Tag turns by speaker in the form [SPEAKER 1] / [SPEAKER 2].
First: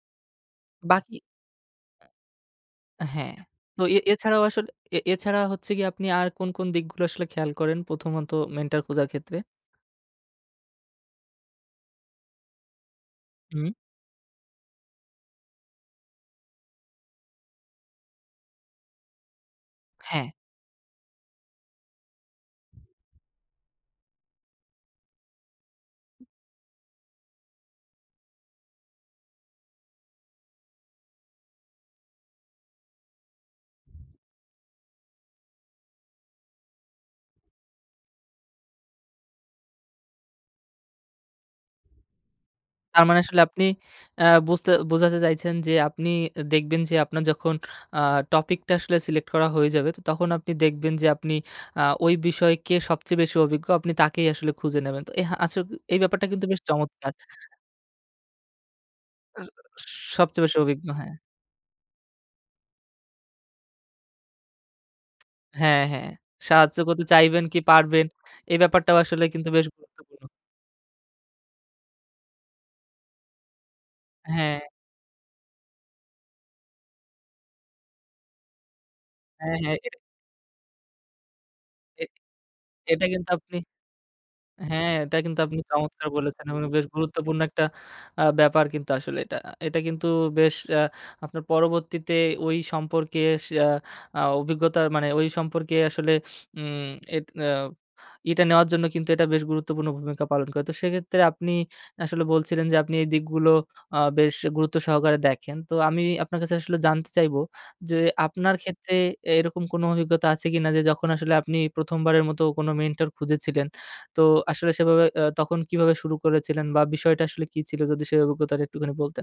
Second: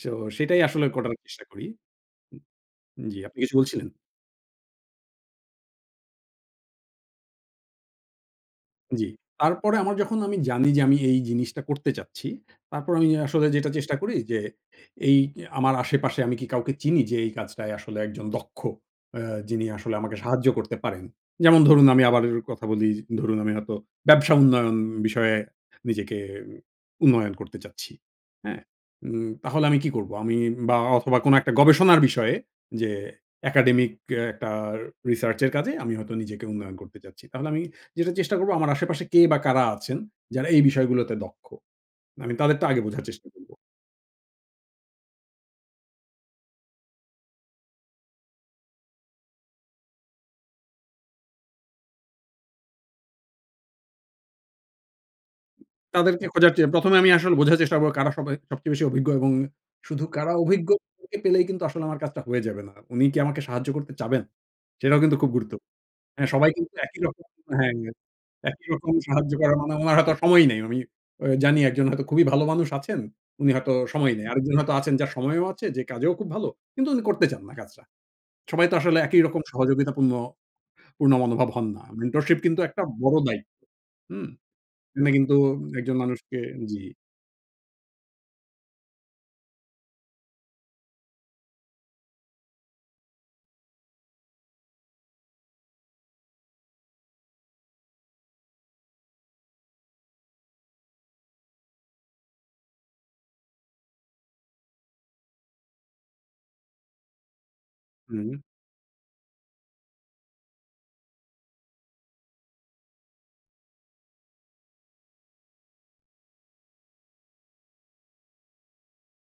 [SPEAKER 1] So সেটাই আসলে করার
[SPEAKER 2] বাকি
[SPEAKER 1] চেষ্টা করি। হু জি
[SPEAKER 2] হ্যাঁ।
[SPEAKER 1] আপনি কিছু
[SPEAKER 2] তো
[SPEAKER 1] বলছিলেন?
[SPEAKER 2] এ এছাড়াও আসলে এ এছাড়া হচ্ছে গিয়ে আপনি আর কোন, কোন দিকগুলো আসলে খেয়াল করেন প্রথমত মেন্টর খোঁজার
[SPEAKER 1] জি।
[SPEAKER 2] ক্ষেত্রে?।
[SPEAKER 1] তারপরে আমার যখন আমি জানি যে, আমি এই জিনিসটা করতে চাচ্ছি তারপর আমি আসলে যেটা
[SPEAKER 2] হুম।
[SPEAKER 1] চেষ্টা করি যে এই আমার আশেপাশে আমি কি কাউকে চিনি যে এই কাজটায় আসলে একজন দক্ষ। আ যিনি আসলে আমাকে
[SPEAKER 2] হ্যাঁ।
[SPEAKER 1] সাহায্য করতে পারেন। যেমন ধরুন আমি আবার কথা বলি, ধরুন আমি হয়তো ব্যবসা উন্নয়ন বিষয়ে নিজেকে উন্নয়ন করতে চাচ্ছি। হ্যাঁ? উম তাহলে আমি কি করব? আমি বা অথবা কোন একটা গবেষণার বিষয়ে যে একাডেমিক কে একটা রিসার্চ এর কাজে আমি হয়তো নিজেকে উন্নয়ন করতে চাচ্ছি। তাহলে আমি যেটা চেষ্টা করব আমার আশেপাশে কে বা কারা আছেন যারা এই বিষয়গুলোতে দক্ষ। মানে তাদের টা আগে বোঝার
[SPEAKER 2] তার মানে
[SPEAKER 1] চেষ্টা
[SPEAKER 2] আসলে
[SPEAKER 1] করব।
[SPEAKER 2] আপনি আ বুঝতে বোঝাতে চাইছেন যে আপনি দেখবেন যে আপনার যখন আ টপিকটা আসলে সিলেক্ট করা হয়ে যাবে তখন আপনি দেখবেন যে আপনি আ ওই বিষয়কে সবচেয়ে বেশি অভিজ্ঞ। আপনি তাকেই আসলে খুঁজে নেবেন। তো এ হা আচ্ছা এই
[SPEAKER 1] তাদেরকে
[SPEAKER 2] ব্যাপারটা কিন্তু
[SPEAKER 1] খোঁজার
[SPEAKER 2] বেশ
[SPEAKER 1] চেয়ে প্রথমে আমি
[SPEAKER 2] চমৎকার।।
[SPEAKER 1] আসলে বোঝার চেষ্টা করবো কারা সবাই সবচেয়ে বেশি অভিজ্ঞ এবং শুধু কারা
[SPEAKER 2] সবচেয়ে বেশি অভিজ্ঞ হ্যাঁ।
[SPEAKER 1] অভিজ্ঞকে পেলেই কিন্তু আসলে আমার কাজটা হয়ে যাবে না। উনি কি আমাকে সাহায্য করতে চাবেন? সেটাও কিন্তু খুব গুরুত্বপূর্ণ।
[SPEAKER 2] হ্যাঁ, হ্যাঁ।
[SPEAKER 1] মানে সবাই কিন্তু
[SPEAKER 2] সাহায্য
[SPEAKER 1] একই
[SPEAKER 2] করতে
[SPEAKER 1] রকম
[SPEAKER 2] চাইবেন কি
[SPEAKER 1] হ্যাঁ
[SPEAKER 2] পারবেন এই
[SPEAKER 1] একই রকম
[SPEAKER 2] ব্যাপারটাও আসলে
[SPEAKER 1] সাহায্য
[SPEAKER 2] কিন্তু
[SPEAKER 1] করার
[SPEAKER 2] বেশ
[SPEAKER 1] মানে উনার হয়তো
[SPEAKER 2] গুরুত্বপূর্ণ।
[SPEAKER 1] সময় নেই। আমি আ জানি একজন হয়তো খুবই ভালো মানুষ আছেন, উনি হয়তো সময় নেই। আরেকজন
[SPEAKER 2] হ্যাঁ।
[SPEAKER 1] হয়তো আছেন যার সময়ও আছে যে কাজেও খুব ভালো কিন্তু উনি করতে চান না কাজটা। সবাই তো আসলে একই রকম
[SPEAKER 2] হ্যাঁ, হ্যাঁ এটা
[SPEAKER 1] সহযোগিতাপূর্ণ পূর্ণ মনোভাব হন না।
[SPEAKER 2] এ
[SPEAKER 1] মেন্টরশিপ কিন্তু একটা
[SPEAKER 2] এটা
[SPEAKER 1] বড়
[SPEAKER 2] কিন্তু
[SPEAKER 1] দায়িত্ব।
[SPEAKER 2] আপনি
[SPEAKER 1] হুম,
[SPEAKER 2] হ্যাঁ
[SPEAKER 1] উনি
[SPEAKER 2] এটা
[SPEAKER 1] কিন্তু
[SPEAKER 2] কিন্তু আপনি
[SPEAKER 1] একজন
[SPEAKER 2] চমৎকার
[SPEAKER 1] মানুষকে
[SPEAKER 2] বলেছেন এ মানে
[SPEAKER 1] জি।
[SPEAKER 2] বেশ গুরুত্বপূর্ণ একটা আ ব্যাপার কিন্তু আসলে এটা আ এটা কিন্তু বেশ আ আপনার পরবর্তীতে ওই সম্পর্কেস আ অভিজ্ঞতা মানে ওই সম্পর্কে আসলে উম এট আ এটা নেওয়ার জন্য কিন্তু এটা বেশ গুরুত্বপূর্ণ ভূমিকা পালন করে। তো সেক্ষেত্রে আপনি আসলে বলছিলেন যে, আপনি এই দিকগুলো আ বেশ গুরুত্ব সহকারে দেখেন। তো আমি আপনার কাছে আসলে জানতে চাইবো যে
[SPEAKER 1] হুম।
[SPEAKER 2] আপনার ক্ষেত্রে এ এরকম কোন অভিজ্ঞতা আছে কিনা যে যখন আসলে আপনি প্রথমবারের মতো কোন মেন্টর খুঁজেছিলেন তো আসলে সেভাবে আ তখন কিভাবে শুরু করেছিলেন বা বিষয়টা আসলে কি ছিল যদি সেই অভিজ্ঞতাটা একটুখানি বলতেন?